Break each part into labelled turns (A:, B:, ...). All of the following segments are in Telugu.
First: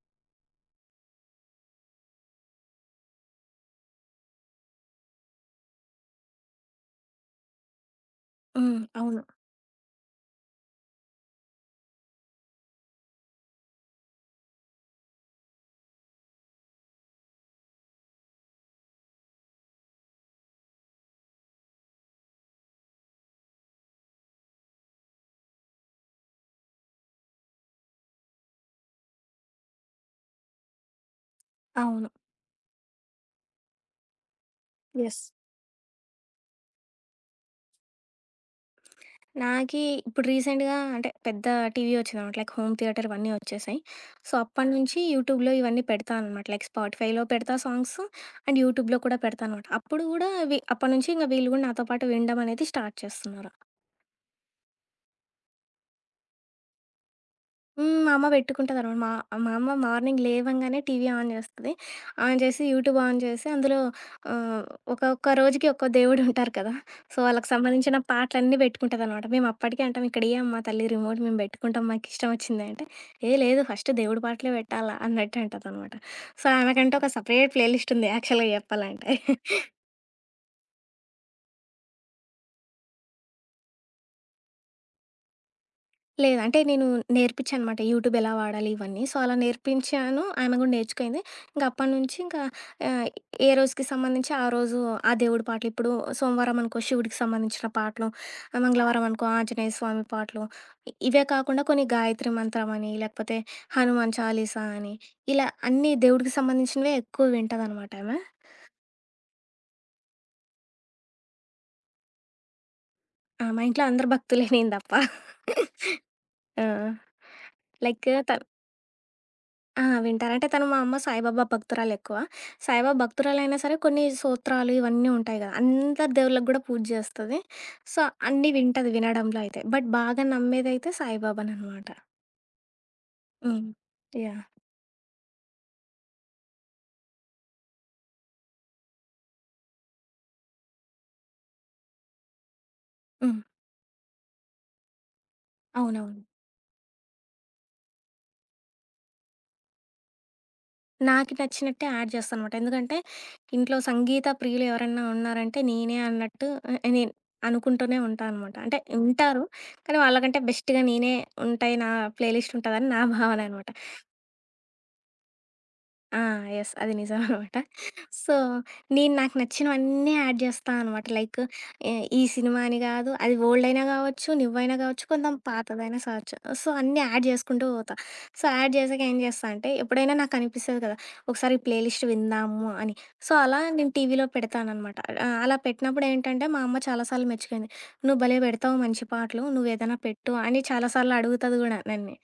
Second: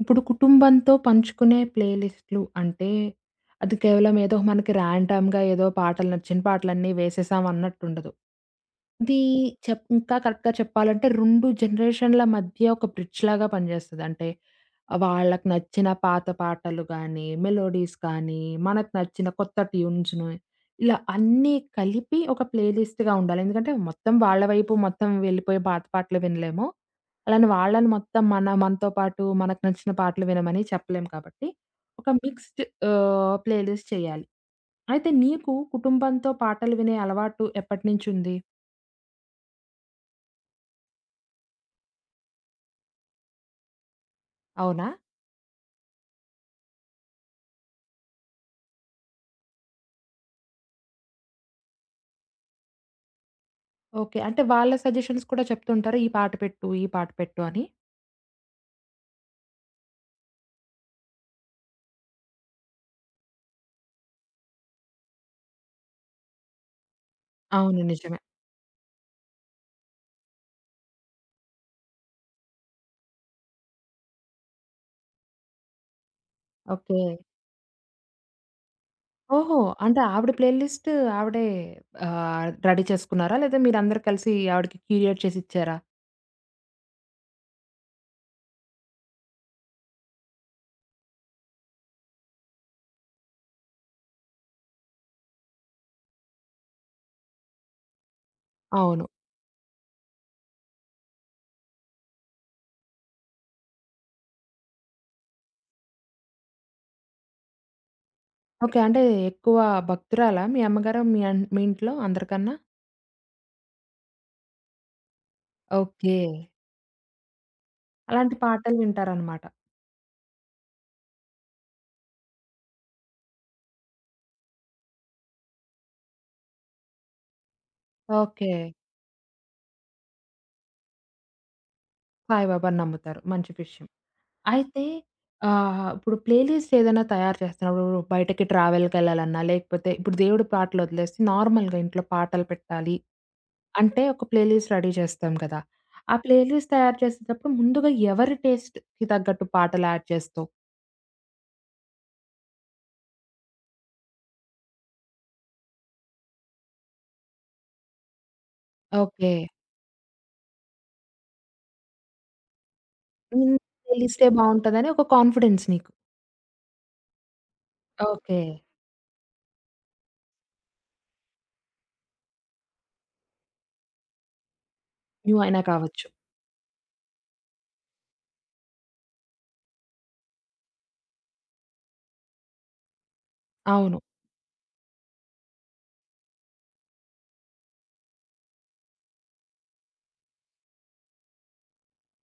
A: ఇప్పుడు కుటుంబంతో పంచుకునే ప్లేలిస్టులు అంటే, అది కేవలం ఏదో మనకి ర్యాండమ్‌గా ఏదో పాటలు నచ్చిన పాటలన్నీ వేసేసాం అన్నట్టుండదు.
B: హ్మ్.
A: ఇది
B: అవును.
A: ఇంకా కరెక్ట్‌గా చెప్పాలంటే 2 జనరేషన్‌ల మధ్య ఒక బ్రిడ్జ్ లాగా పనిచేస్తది. అంటే వాళ్ళకి నచ్చిన పాత పాటలు గానీ, మెలోడీస్ కానీ, మనకు నచ్చిన కొత్త ట్యూన్స్‌ను ఇలా అన్నీ కలిపి ఒక ప్లేలిస్ట్‌గా ఉండాలి. ఎందుకంటే మొత్తం వాళ్ళ వైపు మొత్తం వెళ్ళిపోయి పాత పాటలు వినలేము. అలానే వాళ్ళని మొత్తం మనతో పాటు మనకు నచ్చిన పాటలు వినమని చెప్పలేము కాబట్టి
B: అవును.
A: ఒక మిక్స్డ్ ప్లేలిస్ట్ చేయాలి. అయితే
B: యెస్.
A: నీకు కుటుంబంతో పాటలు వినే అలవాటు ఎప్పటినుంచుంది?
B: నాకీ ఇప్పుడు రీసెంట్‌గా అంటే పెద్ద టీవీ వచ్చిందనమాట. లైక్ హోమ్ థియేటర్ ఇవన్నీ వచ్చేసాయి. సో, అప్పటి
A: అవునా?
B: నుంచి యూట్యూబ్‌లో ఇవన్నీ పెడతా అనమాట. లైక్ స్పాటిఫైలో పెడతా సాంగ్స్ అండ్ యూట్యూబ్‌లో కూడా పెడతా అనమాట. అప్పుడు గూడా అప్పటి నుంచి ఇంక వీళ్ళు గూడా నాతో పాటు వినడం అనేది స్టార్ట్ చేస్తున్నారు.
A: ఓకే. అంటే వాళ్ళ సజెషన్స్ కూడా చెప్తుంటారా? ఈ పాట పెట్టు, ఈ పాట పెట్టు అని?
B: హ్మ్. మా అమ్మ పెట్టుకుంటదనమాట. మా మా అమ్మ మార్నింగ్ లేవంగానే టీవీ ఆన్ జేస్తది. ఆన్ జేసి యూట్యూబ్ ఆన్ జేసి అందులో ఆహ్, ఒక్కొక్క రోజుకి ఒక్కో దేవుడుంటారు కదా! సో, వాళ్ళకి
A: అవును.
B: సంబంధించిన
A: నిజమే.
B: పాటలన్నీ పెట్టుకుంటదనమాట. మేము అప్పటికే అంటాం, "ఇక్కడ ఇయ్యమ్మ తల్లి రిమోట్ మేము బెట్టుకుంటాం మాకిష్టం వచ్చింది" అంటే, "ఏ లేదు ఫస్ట్ దేవుడి పాటలే పెట్టాలా" అన్నట్టు అంటదనమాట. సో, ఆమెకంటే
A: ఓకే.
B: ఒక సెపరేట్ ప్లే లిస్ట్ ఉంది యాక్చువల్‌గా జెప్పాలంటే.
A: ఓహో! అంటే ఆవిడ ప్లే లిస్ట్ ఆవిడే రెడీ చేసుకున్నారా? లేదా మీరందరూ కలిసి ఆవిడకి క్యూరియేట్ చేసి ఇచ్చారా?
B: లేదు. అంటే నేను నేర్పించాననమాట. యూట్యూబ్ ఎలా వాడాలి ఇవన్నీ. సో, అలా నేర్పించాను. ఆమె గూడా నేర్చుకుంది. ఇంక అప్పటినుంచి ఇంకా ఆహ్, ఏ రోజుకి సంబంధించి ఆ రోజు ఆ దేవుడి పాటలు. ఇప్పుడు సోమవారం అనుకో శివుడికి సంబంధించిన పాటలు,
A: అవును.
B: మంగళవారం అనుకో ఆంజనేయ స్వామి పాటలు. ఇవే కాకుండా కొన్ని గాయత్రి మంత్రం అని, లేకపోతే హనుమాన్ చాలీసా అని, ఇలా అన్ని దేవుడికి సంబంధించినవే ఎక్కువ వింటదనమాట ఆమె.
A: ఓకే. అంటే ఎక్కువ భక్తురాలా మీ అమ్మగారు మీ ఇంట్లో అందరికన్నా?
B: ఆ! మా ఇంట్లో అందరు భక్తులే నేను తప్ప.
A: ఓకే.
B: ఆ! లైక్ త
A: అలాంటి పాటలు వింటారనమాట.
B: ఆ! వింటారు. అంటే తను మా అమ్మ సాయిబాబా భక్తురాలెక్కువ. సాయిబాబా భక్తురాలైనా సరే కొన్ని సూత్రాలు ఇవన్నీ ఉంటాయి గదా! అందరి దేవుళ్ళకి గూడా పూజ జేస్తది. సో, అన్నీ
A: ఓకే.
B: వింటది వినడంలో అయితే. బట్ బాగా నమ్మేదైతే సాయిబాబాననమాట.
A: సాయిబాబాని నమ్ముతారు. మంచి
B: హ్మ్.
A: విషయం.
B: యాహ్!
A: అయితే ఇప్పుడు ప్లే లిస్ట్ ఏదైనా తయారు చేస్తున్నప్పుడు బయటకి ట్రావెల్‌కెళ్ళాలన్నా, లేకపోతే ఇప్పుడు దేవుడి పాటలొదిలేసి నార్మల్‌గా ఇంట్లో పాటలు పెట్టాలి
B: హ్మ్.
A: అంటే, ఒక ప్లే లిస్ట్ రెడీ చేస్తాం కదా! ఆ
B: అవునవును.
A: ప్లే లిస్ట్ తయారు చేసేటప్పుడు ముందుగా ఎవరి టేస్ట్‌కి తగ్గట్టు పాటలు యాడ్ చేస్తావు?
B: నాకు నచ్చినట్టే యాడ్ చేస్తాననమాట. ఎందుకంటే ఇంట్లో సంగీత ప్రియులు ఎవరన్నా ఉన్నారంటే నేనే అన్నట్టు నేను అనుకుంటూనే ఉంటా అనమాట. అంటే
A: ఓకే.
B: ఉంటారు. కానీ వాళ్ళకంటే బెస్ట్‌గా నేనే ఉంటాయి. నా ప్లే లిస్ట్ ఉంటదని నా భావన
A: హ్మ్.
B: అనమాట.
A: ప్లే లిస్టే బావుంటదని ఒక కాన్ఫిడెన్స్ నీకు.
B: ఆ! యెస్. అది నిజమనమాట. So,
A: okay.
B: నేను నాకు నచ్చినవన్నీ యాడ్ జేస్తా అనమాట. లైక్ ఎ ఈ సినిమా అని గాదు, అది ఓల్డయినా గావచ్చు, న్యూవయినా గావచ్చు, కొంచెం
A: న్యూ అయినా
B: పాతదైనా
A: కావచ్చు.
B: కావచ్చు. సో, అన్నీ యాడ్ జేసుకుంటూ పోతా. సో, యాడ్ జేసాక ఏం జేస్తా అంటే, ఎప్పుడైనా నాకనిపిస్తది కదా! ఒకసారి ఈ ప్లే లిస్ట్ విందాము అని. సో, అలా నేను
A: అవును.
B: టీవీలో పెడతాననమాట. అలా పెట్టినప్పుడేంటంటే, మా అమ్మ చాలా సార్లు మెచ్చుకుంది. "నువ్వు భలే పెడతావు మంచి పాటలు, నువ్వేదైనా పెట్టు" అని చాలా సార్లు అడుగుతది గూడా నన్ని.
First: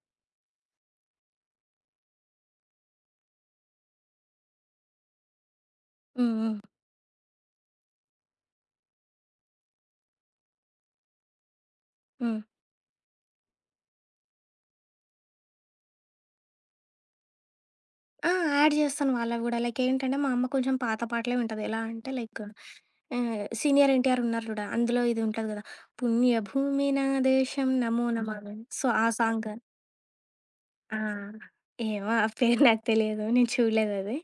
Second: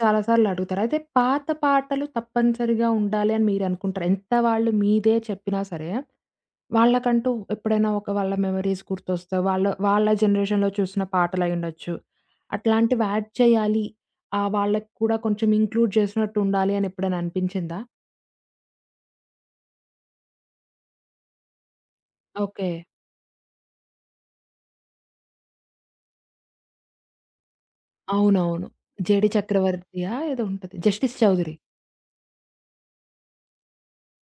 A: చాలా సార్లు అడుగుతారు. అయితే పాత పాటలు తప్పనిసరిగా ఉండాలి అని మీరనుకుంటారా? ఎంత వాళ్ళు మీదే చెప్పినా సరే?
B: హ్మ్. హ్మ్.
A: వాళ్ళకంటూ ఎప్పుడైనా ఒక వాళ్ళ మెమోరీస్ గుర్తొస్తాయి. వాళ్ళ జనరేషన్‌లో చూసిన పాటలయ్యుండొచ్చు.
B: హ్మ్.
A: అట్లాంటివి యాడ్ చేయాలి. వాళ్ళకి కూడా కొంచెం ఇంక్లూడ్ చేసినట్టు ఉండాలి అని ఎప్పుడైనా అనిపించిందా?
B: ఆ! యాడ్ చేస్తాను వాళ్ళవి గూడా. లైక్ ఏంటంటే, మా అమ్మ కొంచెం పాత పాటలే వింటది. ఎలా అంటే లైక్
A: ఓకే.
B: సీనియర్ ఎన్టీఆర్ ఉన్నారు జూడు, అందులో ఇది ఉంటది గదా! పుణ్యభూమి నా దేశం నమో నమః
A: అవునవును.
B: సో, ఆ
A: 'జేడీ
B: సాంగ్.
A: చక్రవర్తియా' ఏదో ఉంటది.
B: ఆ!
A: 'జస్టిస్ చౌదరి.'
B: ఏమో ఆ పేరు నాకు తెలియదు. నేను చూడలేదది.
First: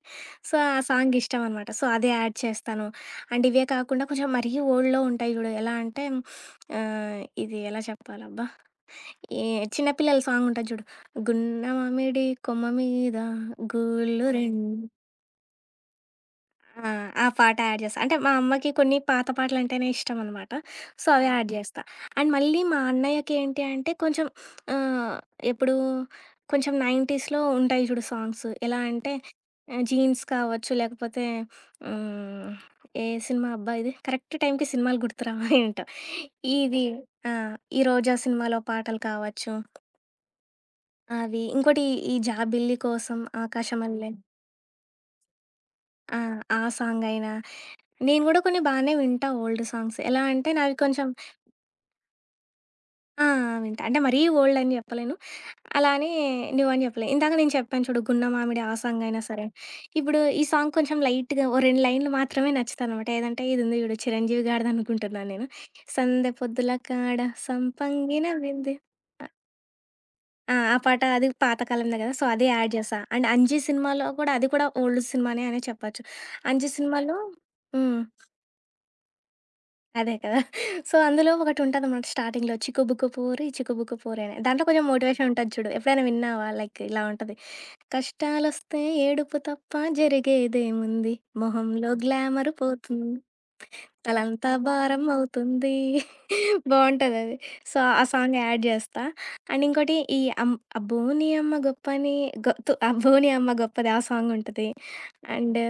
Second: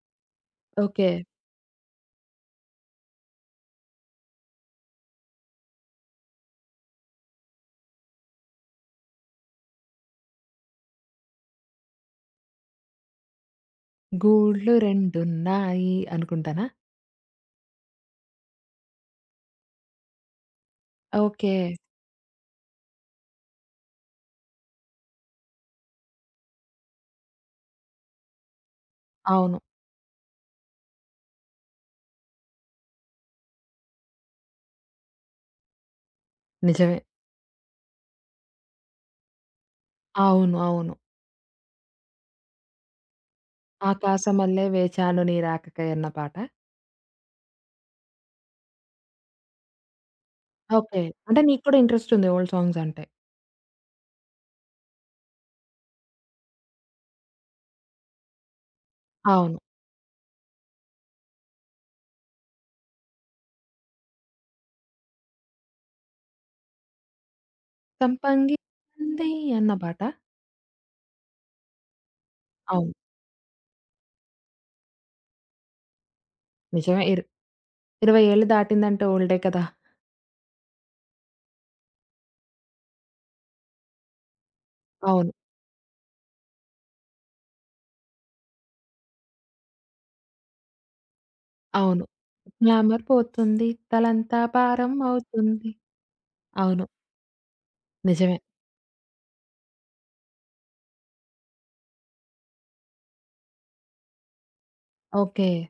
B: సో, ఆ
A: ఓకే.
B: సాంగ్ ఇష్టం అనమాట. సో, అదే యాడ్ చేస్తాను. అండ్ ఇవే కాకుండా కొంచెం మరీ ఓల్డ్‌లో ఉంటాయి జూడు. ఎలా అంటే ఇది ఎలా చెప్పాలబ్బా! ఏ చిన్న పిల్లల సాంగ్ ఉంటది జూడు. గున్న మామిడి కొమ్మ మీద గూళ్ళు రెం
A: 'గూళ్ళు రెండున్నాయి' అనుకుంటానా?
B: ఆ! ఆ పాట యాడ్ చేస్తా. అంటే మా అమ్మకి కొన్ని పాత పాటలంటేనే ఇష్టమనమాట. సో, అవి యాడ్
A: ఓకే.
B: చేస్తా. అండ్ మళ్ళీ మా అన్నయ్యకేంటి అంటే కొంచెం ఆహ్, ఎప్పుడు కొంచెం 90స్‌లో ఉంటాయి చూడు సాంగ్స్. ఎలా అంటే
A: అవును.
B: 'జీన్స్' కావచ్చు, లేకపోతే హ్మ్, ఏ సినిమా అబ్బా ఇది? కరెక్ట్ టైంకి సినిమాలు గుర్తురావు ఏంటో. ఇది
A: నిజమే.
B: ఆ! ఈ 'రోజా' సినిమాలో పాటలు కావచ్చు.
A: అవును. అవును.
B: అవి ఇంకోటి ఈ 'జాబిల్లి కోసం ఆకాశమల్లె'
A: 'ఆకాశమల్లె వేచాను నీ రాకకై' అన్న
B: ఆ!
A: పాట.
B: ఆ సాంగయినా నేను గూడా కొన్ని బానే వింటా ఓల్డ్ సాంగ్స్. ఎలా అంటే నావి
A: ఓకే.
B: కొంచెం
A: అంటే నీకు కూడా ఇంట్రెస్ట్ ఉంది ఓల్డ్ సాంగ్స్ అంటే.
B: ఆ! వింటా. అంటే మరీ ఓల్డ్ అని జెప్పలేను. అలా అని న్యూ అని జెప్పలేను. ఇందాక నేను చెప్పాను చూడు 'గున్న మామిడి' ఆ సాంగ్ అయినా సరే.
A: అవును.
B: ఇప్పుడు ఈ సాంగ్ కొంచెం లైట్‌గా ఓ 2 లైన్‌లు మాత్రమే నచ్చుతదనమాట. ఏదంటే ఇది ఉంది జూడు 'చిరంజీవి' గారిదనుకుంటున్నాను నేను. సందె పొద్దుల కాడ సంపంగిన
A: సంపంగి
B: విందె
A: సందే
B: అ
A: అన్న పాట?
B: ఆ! ఆ పాట అది పాత కాలందే గదా! సో, అది యాడ్
A: అవును.
B: జేశా. అండ్ 'అంజీ' సినిమాలో కూడా అది కూడా ఓల్డ్ సినిమానే అనే చెప్పొచ్చు. 'అంజీ'
A: నిజమే.
B: సినిమాలో హ్మ్.
A: 20 ఏళ్ళు దాటిందంటే ఓల్డే కదా!
B: అదే కదా! సో, అందులో ఒకటుంటదనమాట స్టార్టింగ్‌లో 'చిక్కుబుక్కు పోరి చిక్కుబుక్కు పోరి' అని. దాంట్లో కొంచెం మోటివేషన్
A: అవును.
B: ఉంటది చూడు. ఎప్పుడైనా విన్నావా? లైక్ ఇలా ఉంటది. కష్టాలొస్తే ఏడుపు తప్ప జరిగేదేముంది? మొహంలో
A: అవును.
B: గ్లామర్
A: గ్లామర్
B: పోతుంది
A: పోతుంది. తలంతా
B: తలంతా
A: భారం
B: భారం
A: అవుతుంది.
B: అవుతుంది.
A: అవును.
B: బావుంటదది. సో, ఆ సాంగ్
A: నిజమే.
B: యాడ్ జేస్తా. అండ్ ఇంకోటి ఈ అబ్బో! నీ అమ్మ గొప్పని గొ తు అబ్బో! నీ అమ్మ గొప్పది ఆ సాంగుంటది.
A: ఓకే.
B: అండ్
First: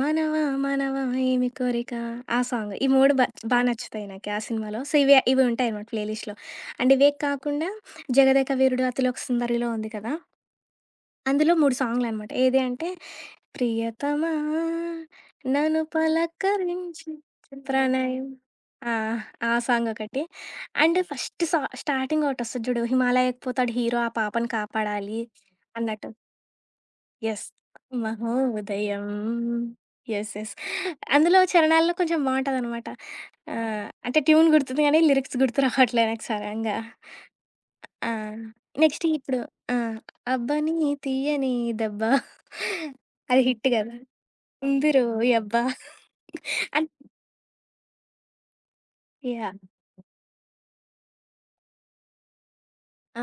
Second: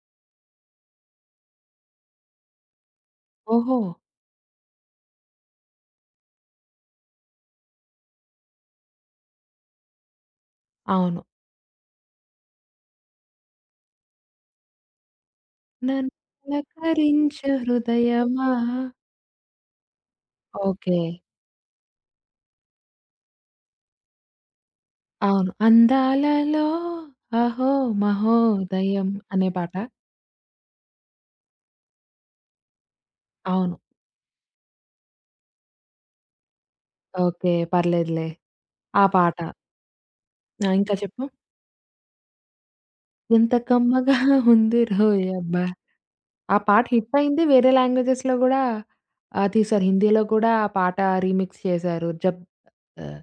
B: మనవా మనవా ఏమి కోరిక ఆ సాంగ్. ఈ 3 బా
A: ఓహో!
B: నచ్చుతాయి నాకి ఆ సినిమాలో. సో, ఇవి ఇవి ఉంటాయనమాట ప్లేలిస్ట్‌లో. అండ్ ఇవే కాకుండా 'జగదేక వీరుడు అతిలోక సుందరి'లో ఉంది కదా!
A: అవును.
B: అందులో 3 సాంగ్‌లనమాట. ఏది అంటే ప్రియతమా నన్ను పలకరించు
A: నన్నలకరించు
B: ప్రణయం.
A: హృదయమా
B: ఆ! ఆ సాంగొకటి.
A: ఓకే.
B: అండ్ ఫస్ట్ స్టార్టింగ్ ఒకటొస్తది చూడు. 'హిమాలయకి పోతాడు హీరో ఆ పాపని కాపాడాలి'
A: అవును.
B: అన్నట్టు.
A: అందాలలో
B: యెస్.
A: అహో మహోదయం
B: మహోదయం.
A: అనే పాట.
B: యెస్. యెస్. అందులో చరణాల్లో కొంచెం బావుంటదనమాట.
A: అవును.
B: అంటే ట్యూన్ గుర్తుంది గానీ, లిరిక్స్ గుర్తు రావట్లే నాకు సడంగా.
A: ఓకే.
B: ఆ!
A: పర్లేదులే. ఆ
B: నెక్స్ట్
A: పాట.
B: ఇప్పుడు ఆ!
A: ఆ!
B: 'అబ్బని
A: ఇంకా చెప్పు.
B: తీయని దెబ్బ' అది
A: ఎంత
B: హిట్ గదా!
A: కమ్మగా
B: కుందరు.
A: ఉందిరోయబ్బ!
B: యబ్బా!
A: ఆ పాట
B: అన్
A: హిట్ అయింది. వేరే లాంగ్వేజెస్‌లో గూడా
B: యాహ్!
A: తీశారు. హిందీలో కూడా ఆ పాట రీమిక్స్ చేశారు. జబ్ ఆహ్,
B: ఆ!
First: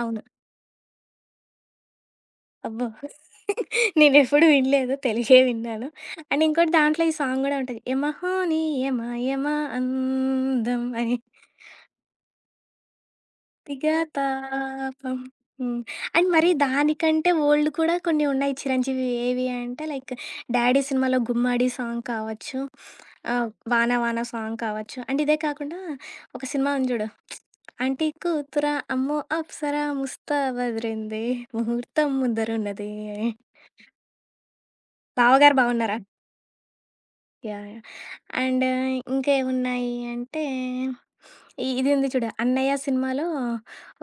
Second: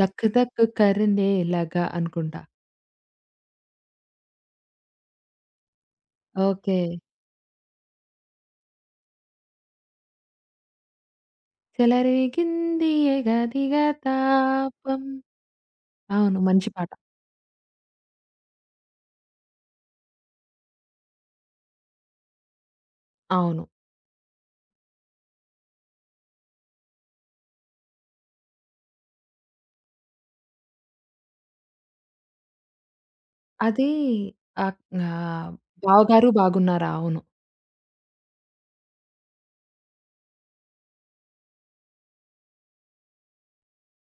B: అవును.
A: 'ధక్ ధక్ కర్నే లగా' అనుకుంటా.
B: అబ్బో! నేనెప్పుడు వినలేదు. తెలుగే విన్నాను. అండ్ ఇంకోటి
A: ఓకే.
B: దాంట్లో ఈ సాంగ్ గూడా ఉంటది. యమహోని యమ యమ అందం అని.
A: చెలరేగిందియే గదిగా
B: 'భక్తిగా
A: తాపం.
B: తాపం' హ్మ్. అండ్
A: అవును.
B: మరి
A: మంచి పాట.
B: దానికంటే ఓల్డ్ కూడా కొన్ని ఉన్నాయి చిరంజీవివి. ఏవి అంటే లైక్ 'డాడీ' సినిమాలో 'గుమ్మడి' సాంగ్ కావచ్చు.
A: అవును.
B: 'వాన వాన' సాంగ్ కావచ్చు. అండ్ ఇదే కాకుండా ఒక సినిమా ఉంది జూడు. 'ఆంటీ కూతురా అమ్మో అప్సరా ముస్తా వదిరింది ముహూర్తం ముందరున్నది'
A: అది ఆహ్, ఆహ్,
B: బావగారు బావున్నారా?
A: బావగారు బాగున్నారా? అవును.
B: యాహ్! యాహ్! అండ్ ఇంకేమున్నాయి అంటే, ఇది ఉంది చూడు 'అన్నయ్య' సినిమాలో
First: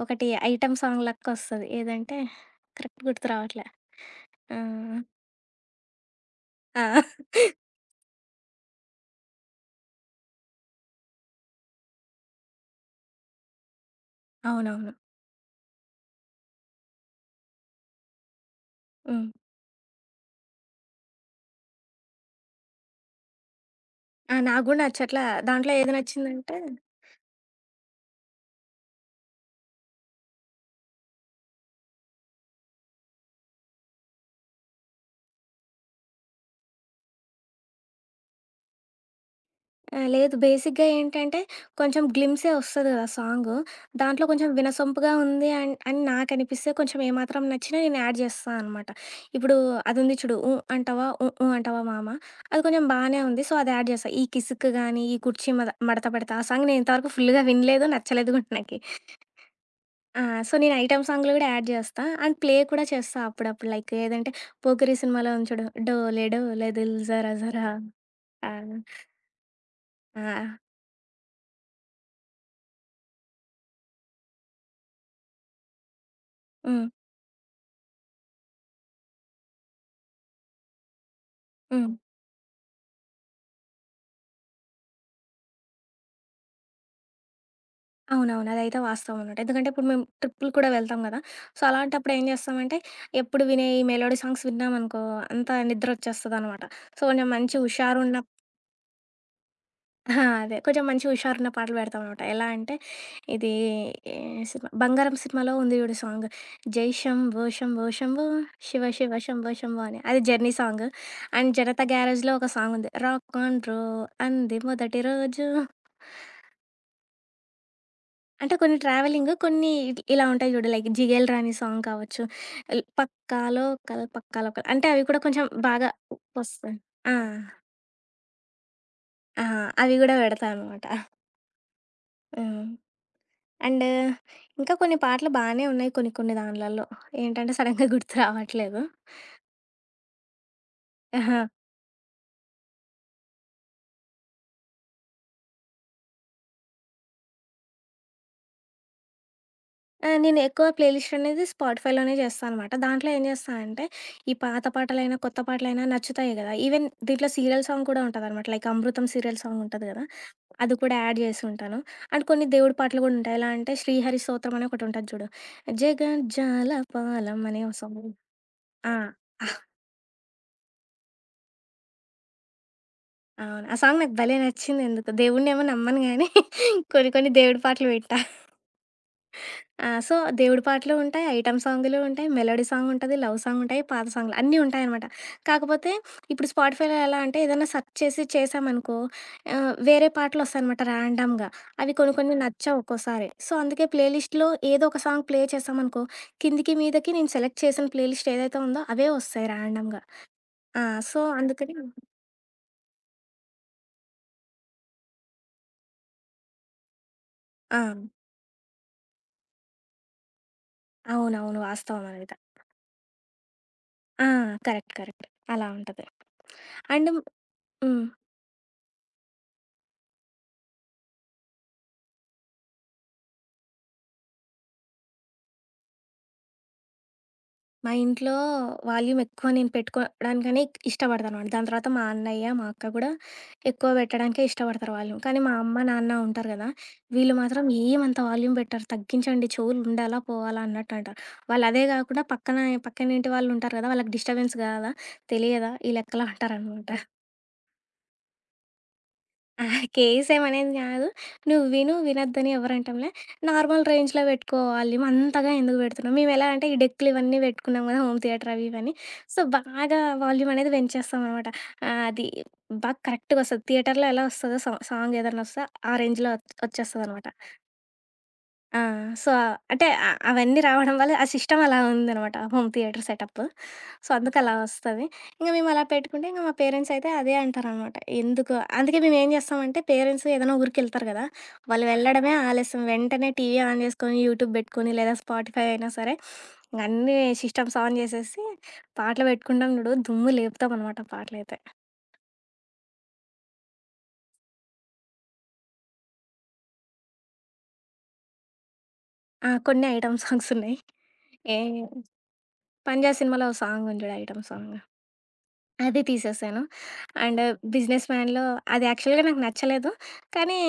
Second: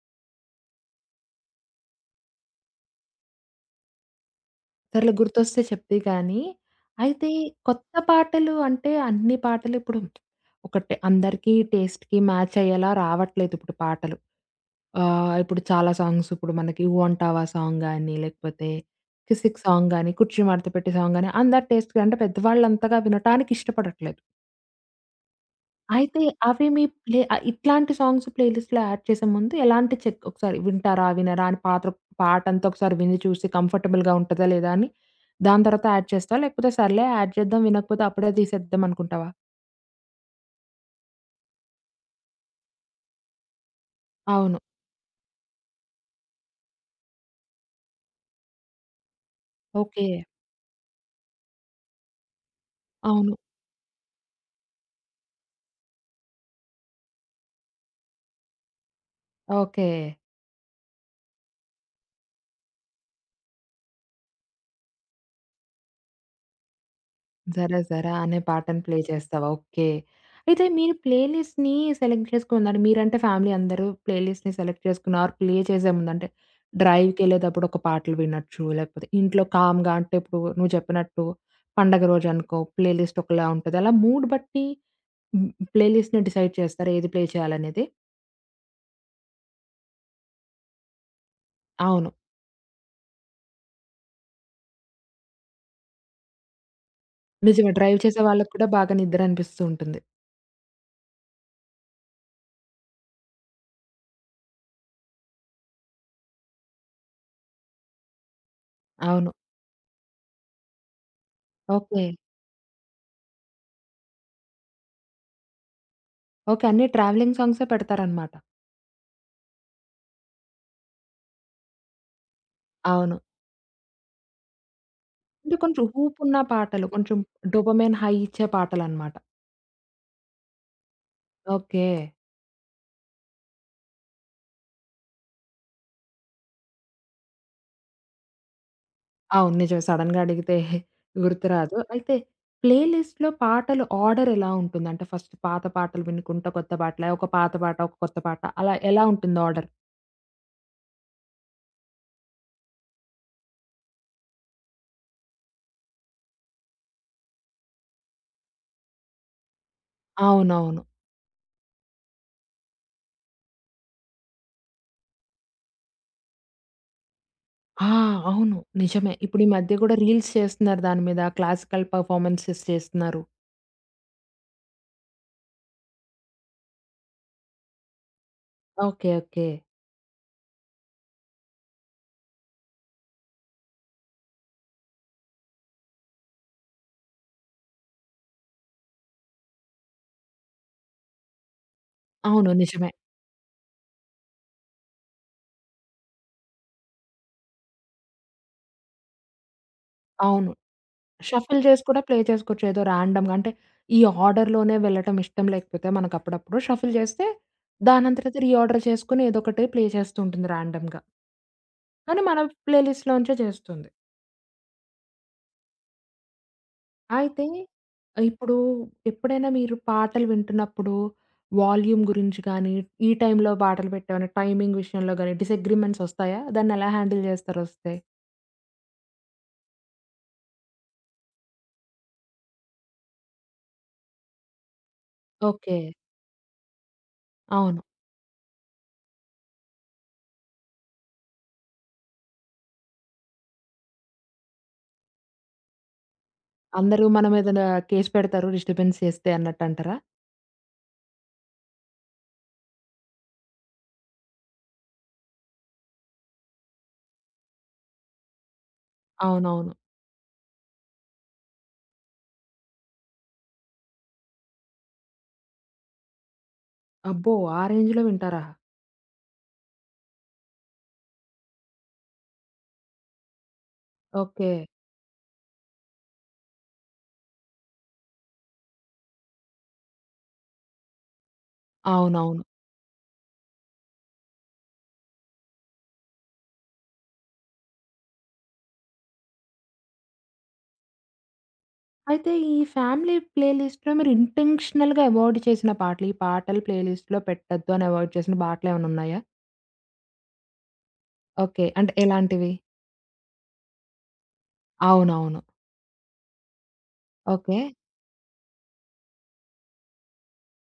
B: ఒకటి ఐటెమ్ సాంగ్ లెక్క వస్తది. ఏదంటే కరెక్ట్ గుర్తు రావట్లే. ఆహ్,
A: సర్లే గుర్తొస్తే చెప్తి కానీ,
B: ఆ!
A: అయితే కొత్త పాటలు అంటే అన్ని పాటలు ఇప్పుడు ఒకటే అందరికీ టేస్ట్‌కి మ్యాచ్ అయ్యేలా రావట్లేదు ఇప్పుడు పాటలు.
B: అవునవును.
A: ఇప్పుడు చాలా సాంగ్స్ ఇప్పుడు మనకి 'ఊ అంటావా' సాంగ్ గాని, లేకపోతే
B: హ్మ్.
A: 'కిసిక్' సాంగ్ గాని, 'కుర్చీ మడత పెట్టి' సాంగ్ గాని అందరి టేస్ట్‌కి అంటే పెద్దవాళ్ళు అంతగా వినటానికి ఇష్టపడట్లేదు.
B: ఆ! నాకు గూడా నచ్చట్లా. దాంట్లో ఏది
A: అయితే
B: నచ్చిందంటే
A: అవి మీ ప్లే ఇట్లాంటి సాంగ్స్ ప్లేలిస్ట్‌లో యాడ్ చేసే ముందు ఎలాంటి చెక్ ఒకసారి వింటారా? వినరా? అని పాటంతా ఒకసారి విని చూసి కంఫర్టబుల్‌గా ఉంటదా? లేదా? అని దాని తర్వాత యాడ్ చేస్తావా? లేకపోతే సర్లే యాడ్ చేద్దాం వినకపోతే అప్పుడే తీసేద్దాం అనుకుంటావా?
B: ఆ! లేదు. బేసిక్‌గా ఏంటంటే, కొంచెం గ్లిమ్సే ఒస్తది గదా సాంగు. దాంట్లో కొంచెం
A: అవును.
B: వినసొంపుగా ఉంది అని నాకనిపిస్తే కొంచెం ఏమాత్రం నచ్చినా నేను యాడ్ జేస్తా అనమాట. ఇప్పుడు
A: ఓకే.
B: అదుంది చూడు. ఉ అంటావా, ఉ ఉ అంటావా మామ అది కొంచెం బానే
A: అవును.
B: ఉంది. సో, అది యాడ్ జేస్తా. ఈ కిసుక్ గానీ, ఈ కుర్చీ మడత పెడతా ఆ సాంగ్ నేను ఇంతవరకు ఫుల్‌గా వినలేదు. నచ్చలేదు గూడా నాకి.
A: ఓకే.
B: ఆ! సో, నేను ఐటెమ్ సాంగ్‌లు గూడా యాడ్ జేస్తా. అండ్ ప్లే కూడా చేస్తా అప్పుడప్పుడు. లైక్ ఏదంటే 'పోకిరి' సినిమాలో ఉంది చూడు. డోలే డోలే దిల్ జరా జరా
A: జరా జరా అనే
B: ఆ!
A: పాటను ప్లే చేస్తావా? ఓకే.
B: ఆ!
A: అయితే మీరు ప్లేలిస్ట్‌ని సెలెక్ట్ చేసుకున్నారు. మీరంటే ఫ్యామిలీ అందరూ ప్లేలిస్ట్‌ని సెలెక్ట్ చేసుకున్న ఆర్ ప్లే చేసే ముందు అంటే
B: హ్మ్.
A: డ్రైవ్‌కెళ్ళేటప్పుడు ఒక పాటలు వినొచ్చు. లేకపోతే ఇంట్లో కామ్‌గా అంటే ఇప్పుడు నువ్వు చెప్పినట్టు
B: హ్మ్.
A: పండగ రోజనుకో ప్లేలిస్ట్ ఒకలా ఉంటది. అలా మూడ్ బట్టి హ్మ్, ప్లేలిస్ట్‌ని డిసైడ్ చేస్తారా ఏది ప్లే చేయాలనేది?
B: అవునవును. అదైతే వాస్తవం అన్నమాట. ఎందుకంటే ఇప్పుడు మేము ట్రిప్పులు కూడా వెళ్తాం గదా! సో,
A: అవును.
B: అలాంటప్పుడు ఏం చేస్తామంటే, ఎప్పుడు వినే ఈ మెలోడీ సాంగ్స్ విన్నామనుకో అంతా నిద్రొచ్చేస్తదనమాట. సో, కొంచెం మంచి
A: నిజమే. డ్రైవ్
B: హుషారున్న
A: చేసే వాళ్ళకి కూడా బాగా నిద్ర అనిపిస్తూ ఉంటుంది.
B: ఆ! అదే. కొంచెం మంచి హుషారున్న పాటలు పెడతామనమాట. ఎలా అంటే, ఇది ఏ సినిమా 'బంగారం' సినిమాలో ఉంది జూడు సాంగ్. 'జై శంభో శంభో శంభో శివ శివ
A: అవును.
B: శంభో శంభో' అని. అది 'journey' song. And 'Janatha
A: okay.
B: గ్యారేజ్‌లో' ఒక సాంగ్ ఉంది. 'రాక్ ఆన్ బ్రో అంది మొదటి రోజు.'
A: ఓకే. అన్నీ ట్రావెలింగ్ సాంగ్సే పెడతారనమాట.
B: అంటే కొన్ని ట్రావెలింగ్, కొన్ని ఇలా ఉంటాయి చూడు. లైక్ 'జిగేల్ రాణి' సాంగ్ కావచ్చు,
A: అవును.
B: 'పక్కాలో కల్ పక్కాలో కల్' అంటే అవి కూడా కొంచెం
A: అంటే కొంచెం
B: బాగా
A: హూపున్న
B: వస్తాయి.
A: పాటలు.
B: ఆ!
A: కొంచెం డోపమైన్ హై ఇచ్చే పాటలనమాట.
B: ఆ! అవి గూడా పెడతా అనమాట.
A: ఓకే.
B: హ్మ్. అండ్ ఇంకా కొన్ని పాటలు బానే ఉన్నాయి కొన్ని కొన్ని దాన్లల్లో. ఏంటంటే సడెన్‌గా గుర్తు రావట్లేదు.
A: అవును. నిజమే. సడెన్‌గా అడిగితే గుర్తురాదు. అయితే ప్లే లిస్ట్‌లో పాటలు ఆర్డర్ ఎలా ఉంటుంది? అంటే ఫస్ట్ పాత పాటలు వినుకుంటా కొత్త పాటలా? ఒక పాత పాట, ఒక కొత్త పాట అలా ఎలా ఉంటుంది ఆర్డర్?
B: ఆ! నేను ఎక్కువ ప్లేలిస్ట్ అనేది స్పాటిఫైలోనే చేస్తాననమాట. దాంట్లో ఏం చేస్తా అంటే, ఈ పాత పాటలైనా, కొత్త పాటలైనా నచ్చుతాయి గదా! ఈవెన్ దీంట్లో సీరియల్ సాంగ్ కూడా ఉంటదనమాట. లైక్ 'అమృతం' సీరియల్ సాంగ్ ఉంటది గదా! అది
A: అవునవును.
B: కూడా యాడ్ చేసుంటాను. అండ్ కొన్ని దేవుడి పాటలు గూడా ఉంటాయి. ఎలా అంటే 'శ్రీహరి స్తోత్రం' అని ఒకటుంటది చూడు. 'జగజ్జాలపాలం' అనే ఓ
A: ఆ!
B: సాంగ్.
A: అవును.
B: ఆ!
A: నిజమే. ఇప్పుడు ఈ మధ్య గూడా రీల్స్ చేస్తున్నారు దాని మీద. క్లాసికల్ పెర్ఫార్మన్సెస్ చేస్తున్నారు.
B: ఆ, అవును. ఆ సాంగ్ నాకు భలే నచ్చిందెందుకో. దేవుడినేమో నమ్మను గానీ కొన్ని కొన్ని దేవుడి పాటలు వింటా.
A: ఓకే. ఓకే.
B: ఆ! సో, దేవుడి పాటలు ఉంటాయి, ఐటెమ్ సాంగులు ఉంటాయి, మెలోడీ సాంగ్ ఉంటది, లవ్ సాంగ్ ఉంటాయి, పాత సాంగ్‌లు అన్నీ ఉంటాయనమాట. కాకపోతే ఇప్పుడు స్పాటిఫైలో ఎలా అంటే ఏదైనా సెర్చ్ చేసి చేశామనుకో వేరే పాటలొస్తాయనమాట ర్యాండమ్‌గా. అవి కొన్ని కొన్ని
A: అవును.
B: నచ్చవు
A: నిజమే.
B: ఒక్కోసారి. సో, అందుకే ప్లేలిస్ట్‌లో ఏదో ఒక సాంగ్ ప్లే చేశామనుకో కిందికి, మీదకి నేను సెలెక్ట్ చేసిన ప్లేలిస్ట్ ఏదైతే ఉందో అవే వస్తాయి ర్యాండమ్‌గా.
A: అవును.
B: ఆ! సో,
A: షఫుల్
B: అందుకని
A: చేసి కూడా ప్లే చేసుకోవచ్చు. ఏదో ర్యాండమ్‌గా అంటే ఈ ఆర్డర్‌లోనే వెళ్ళటం ఇష్టం లేకపోతే మనకప్పుడప్పుడు షఫుల్ చేస్తే
B: ఆ!
A: దానంతట అది రీఆర్డర్ చేసుకొని ఏదో ఒకటి ప్లే చేస్తూ ఉంటుంది ర్యాండమ్‌గా.
B: అవునవును. వాస్తవం
A: కానీ
B: అదైతే.
A: మన ప్లే లిస్ట్‌లోంచే చేస్తుంది.
B: ఆ! కరెక్ట్. కరెక్ట్. అలా ఉంటది. అండ్
A: అయితే
B: హ్మ్.
A: ఇప్పుడు ఎప్పుడైనా మీరు పాటలు వింటున్నప్పుడు వాల్యూమ్ గురించి గానీ, ఈ టైంలో పాటలు పెట్టామని టైమింగ్ విషయంలో గానీ డిసగ్రీమెంట్స్ ఒస్తాయా? దాన్నెలా హ్యాండిల్
B: మా
A: చేస్తారొస్తే?
B: ఇంట్లో వాల్యూమ్ ఎక్కువ నేను పెట్టుకోవడానికనే ఇష్టపడతానమాట. దాని తర్వాత మా అన్నయ్య, మా అక్క కూడా ఎక్కువ పెట్టడానికే ఇష్టపడతారు వాల్యూమ్. కానీ మా అమ్మ,
A: ఓకే.
B: నాన్న ఉంటారు కదా! వీళ్ళు మాత్రం
A: అవును.
B: ఏమంత వాల్యూమ్ పెట్టరు. తగ్గించండి చెవులు ఉండాలా? పోవాలా? అన్నట్టు అంటారు. వాళ్ళు అదే కాకుండా పక్కన పక్కన ఇంటి వాళ్ళు ఉంటారు కదా! వాళ్ళకి డిస్టర్బెన్స్ కాదా? తెలియదా? ఈ లెక్కలో అంటారనమాట.
A: అందరూ మన మీద కేస్ పెడతారు డిస్టర్బెన్స్ చేస్తే
B: అహా!
A: అన్నట్టంటారా?
B: కేసేమనేది గాదు. నువ్వు విను, వినొద్దని ఎవరంటంలే. నార్మల్ రేంజ్‌లో బెట్టుకోవాలి. అంతగా ఎందుకు బెడుతున్నాం? మేమెలా అంటే, ఈ డెక్కులు ఇవన్నీ బెట్టుకున్నాం గదా! హోమ్ థియేటర్ అవి ఇవన్నీ. సో,
A: అవునవును.
B: బాగా వాల్యూమ్ అనేది పెంచేస్తామనమాట. అది బాగా కరెక్ట్‌గొస్తది. థియేటర్‌లో ఎలా ఒస్తదో సౌ సాంగ్ ఏదన్నా ఒస్తే, ఆ రేంజ్‌లో ఒచ్చేస్తదనమాట.
A: అబ్బో! ఆ రేంజ్‌లో వింటారా?
B: ఆ! సో, అంటే, అవన్నీ రావడం వల్ల ఆ సిస్టమ్ అలా ఉందనమాట. Home theatre setup. So,
A: okay.
B: అందుకలా వస్తది. ఇంక మేమలా పెట్టుకుంటే, ఇంక మా పేరెంట్స్ అయితే అదే అంటారనమాట. ఎందుకు అందుకే మేమేం జేస్తామంటే, పేరెంట్స్ ఏదైనా ఊరికెళ్తారు గదా! వాళ్ళు వెళ్ళడమే
A: అవునవును.
B: ఆలస్యం. వెంటనే టీవీ ఆన్ జేసుకొని, యూట్యూబ్ బెట్టుకొని, లేదా స్పాటిఫై అయినా సరే, ఇంగన్నీ సిస్టమ్స్ ఆన్ జేసేసి, పాటలు బెట్టుకుంటాం జూడు, దుమ్ము లేపుతామనమాట పాటలైతే.
A: అయితే ఈ ఫ్యామిలీ ప్లే లిస్ట్‌లో మీరు ఇంటెన్షనల్‌గా అవాయిడ్ చేసిన పాటలు, ఈ పాటలు ప్లే లిస్ట్‌లో పెట్టొద్దు అని అవాయిడ్ చేసిన పాటలేమైనా ఉన్నాయా?
B: ఆ! కొన్ని ఐటెమ్ సాంగ్సున్నాయి. ఏ
A: ఓకే. అంటే ఎలాంటివి?
B: 'పంజా' సినిమాలో ఓ సాంగుంది జూడు ఐటెమ్ సాంగ్.
A: అవునవును.
B: అది తీసేశాను. And
A: okay.
B: 'బిజినెస్ మ్యాన్‌లో' అది యాక్చువల్‌గా నాకు నచ్చలేదు. కానీ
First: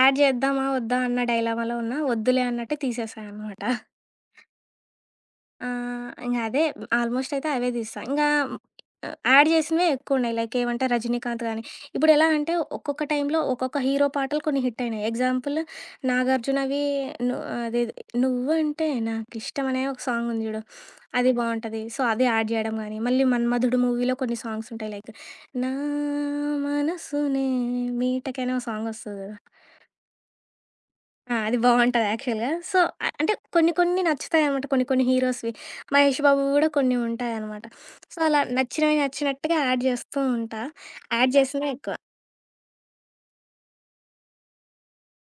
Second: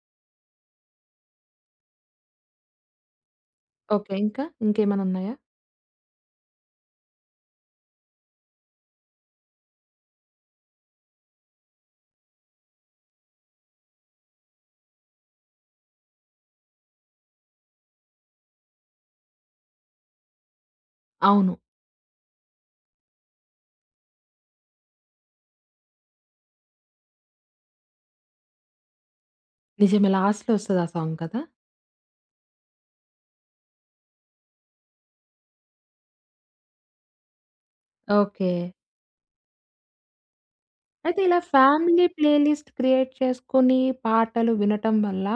B: యాడ్ చేద్దామా? వద్దా? అన్న డైలమాలో ఉన్నా. వద్దులే అన్నట్టు తీసేశా అనమాట.
A: ఓకే. ఇంకా? ఇంకేమైనా ఉన్నాయా?
B: ఆ! అదే ఆల్మోస్ట్ అయితే అవే తీస్తా. ఇంగా యాడ్ చేసినవే ఎక్కువున్నాయి. లైక్ ఏమంటే 'రజనీకాంత్' గాని, ఇప్పుడెలా అంటే ఒక్కొక్క టైంలో ఒక్కొక్క హీరో పాటలు కొన్ని హిట్ అయినాయి. ఎగ్జాంపుల్ 'నాగార్జున'వి ను అదేది 'నువ్వంటే నాకిష్టం' అనే ఒక సాంగ్ ఉంది చూడు. అది
A: అవును.
B: బావుంటది. సో, అది యాడ్ చేయడం గాని, మళ్ళీ 'మన్మధుడు' మూవీలో కొన్ని సాంగ్స్ ఉంటాయి. లైక్ 'నా మనసునే మీటకై' అనే ఓ సాంగ్ వస్తది కదా!
A: నిజమే. లాస్ట్‌లో వస్తది ఆ సాంగ్
B: ఆ!
A: కదా!
B: అది బావుంటది యాక్చువల్‌గా. సో, అంటే కొన్ని కొన్ని నచ్చుతాయనమాట. కొన్ని కొన్ని హీరోస్‌వి. 'మహేష్ బాబువి' గూడా కొన్ని ఉంటాయనమాట. సో, అలా
A: ఓకే.
B: నచ్చినవి నచ్చినట్టుగా యాడ్ జేస్తూ ఉంటా.
A: అయితే
B: యాడ్
A: ఇలా
B: జేసినవి ఎక్కువ.
A: ఫ్యామిలీ ప్లే లిస్ట్ క్రియేట్ చేసుకొని పాటలు వినటం వల్ల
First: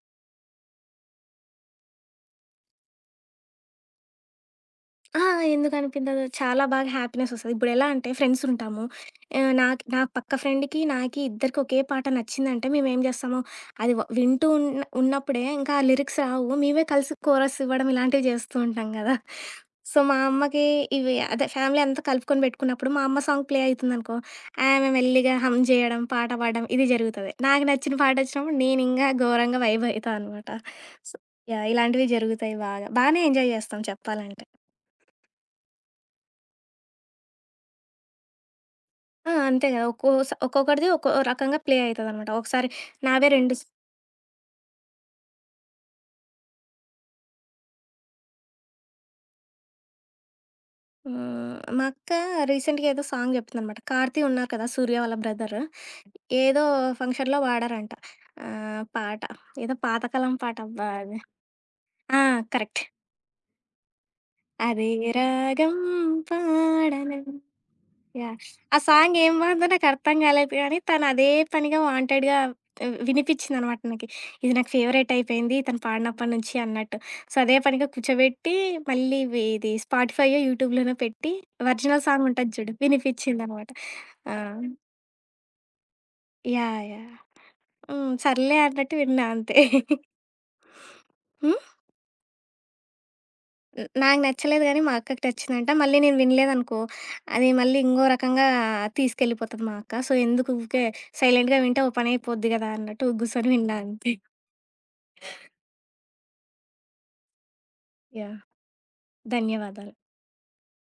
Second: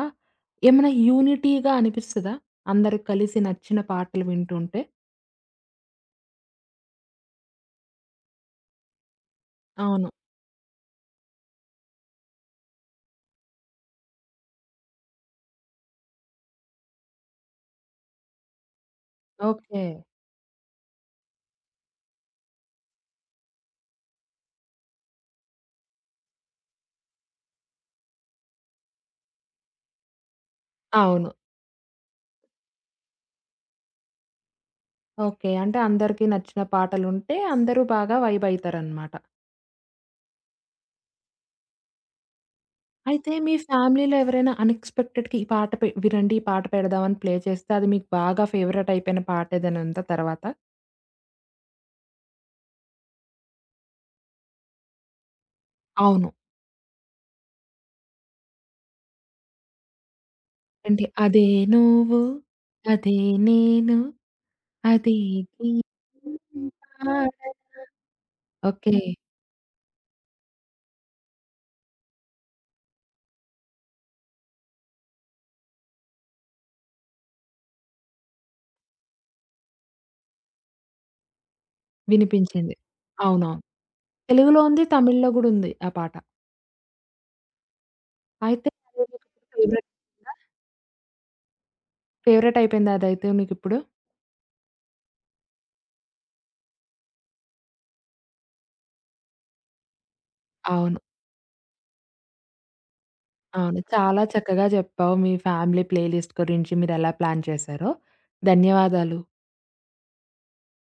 A: ఏమైనా యూనిటీగా అనిపిస్తదా? అందరూ కలిసి నచ్చిన పాటలు వింటుంటే?
B: ఆ! ఎందుకనిపించదు. చాలా బాగా హ్యాపీనెసొస్తది. ఇప్పుడెలా అంటే ఫ్రెండ్సుంటాము. నాకు నా
A: అవును.
B: పక్క ఫ్రెండ్‌కి, నాకి ఇద్దరికి ఒకే పాట నచ్చిందంటే మేమేం జేస్తాము, అది వింటూ ఉన్నప్పుడే ఇంకా ఆ లిరిక్స్ రావు. మేమే కలిసి కోరస్ ఇవ్వడం ఇలాంటివి జేస్తూ ఉంటాం గదా!
A: ఓకే.
B: సో, మా అమ్మకి అదే ఫ్యామిలీ అంతా కలుపుకొని బెట్టుకున్నప్పుడు మా అమ్మ సాంగ్ ప్లే అయితుందనుకో, ఆమె మెల్లిగా హమ్ జేయడం, పాట పాడడం ఇది జరుగుతది. నాకు నచ్చిన పాటొచ్చినప్పుడు నేనింగా ఘోరంగా వైబ్ అయితా అనమాట. సో
A: అవును.
B: యాహ్! ఇలాంటివి జరుగుతాయి బాగా. బానే ఎంజాయ్ జేస్తాం చెప్పాలంటే.
A: ఓకే. అంటే అందరికీ నచ్చిన పాటలుంటే అందరూ బాగా వైబ్ అయితారనమాట.
B: ఆ! అంతే గదా! ఒక్కో స ఒక్కొక్కడిది ఒక్కో రకంగా ప్లే అయితదనమాట. ఒకసారి నావే
A: అయితే మీ
B: 2 స్
A: ఫ్యామిలీలో ఎవరైనా అన్‌ఎక్స్‌పెక్టెడ్‌గా ఈ పాట పె వినండి, ఈ పాట పెడదాం అని ప్లే చేస్తే అది మీకు బాగా ఫేవరెట్ అయిపోయిన పాట ఏదైనా ఉందా తర్వాత?
B: హ్మ్. మా అక్క రీసెంట్‌గా ఏదో సాంగ్ జెప్పిందనమాట. కార్తీ ఉన్నారు కదా! సూర్య వాళ్ళ బ్రదర్.
A: అవును.
B: ఏదో ఫంక్షన్‌లో పాడారంట. పాట ఏదో పాతకాలం పాట అబ్బా!
A: ఏంటి?
B: అది.
A: అదే నువ్వు,
B: ఆ! కరెక్ట్.
A: అదే నేను,
B: అదే
A: అదే
B: రాగం
A: గీతం
B: పాడన
A: పాడనా
B: యాహ్! ఆ
A: ఓకే.
B: సాంగ్ ఏం బావుందో నాకర్థం గాలేదు గానీ, తనదే పనిగా వాంటెడ్‌గా వినిపిచ్చిందనమాట నాకి. ఇది నాకు ఫేవరెట్ అయిపోయింది తను పాడినప్పటి నుంచి అన్నట్టు. సో, అదే పనిగా కూర్చోబెట్టి మళ్ళీ ఇది స్పాటిఫైయో, యూట్యూబ్‌లోనో పెట్టి ఒరిజినల్ సాంగ్ ఉంటది చూడు
A: వినిపించింది. అవునవును.
B: వినిపిచ్చిందనమాట. ఆ!
A: తెలుగులో ఉంది, తమిళ్లో గూడా ఉంది ఆ పాట.
B: యాహ్! యాహ్! హ్మ్. సర్లే
A: అయితే
B: అన్నట్టు
A: అది
B: విన్నా
A: మీకు
B: అంతే.
A: ఫేవరెట్ అయిందా?
B: హ్మ్.
A: ఫేవరెట్ అయిపోయిందా అదైతే మీకిప్పుడు?
B: హ్మ్. నాకు నచ్చలేదు గానీ, మా అక్కకి నచ్చిందంట. మళ్ళీ నేను వినలేదనుకో, అది మళ్ళీ ఇంకో రకంగా తీసుకెళ్ళిపోతది మా అక్క. సో, ఎందుకు ఊకే
A: అవును.
B: సైలెంట్‌గా వింటే ఓ పనైపోద్ది గదా! అన్నట్టు కూర్చొని విన్నా
A: అవును.
B: అంతే.
A: చాలా చక్కగా చెప్పావు. మీ ఫ్యామిలీ ప్లేలిస్ట్ గురించి మీరెలా ప్లాన్ చేశారో.
B: యాహ్!
A: ధన్యవాదాలు.
B: ధన్యవాదాలు.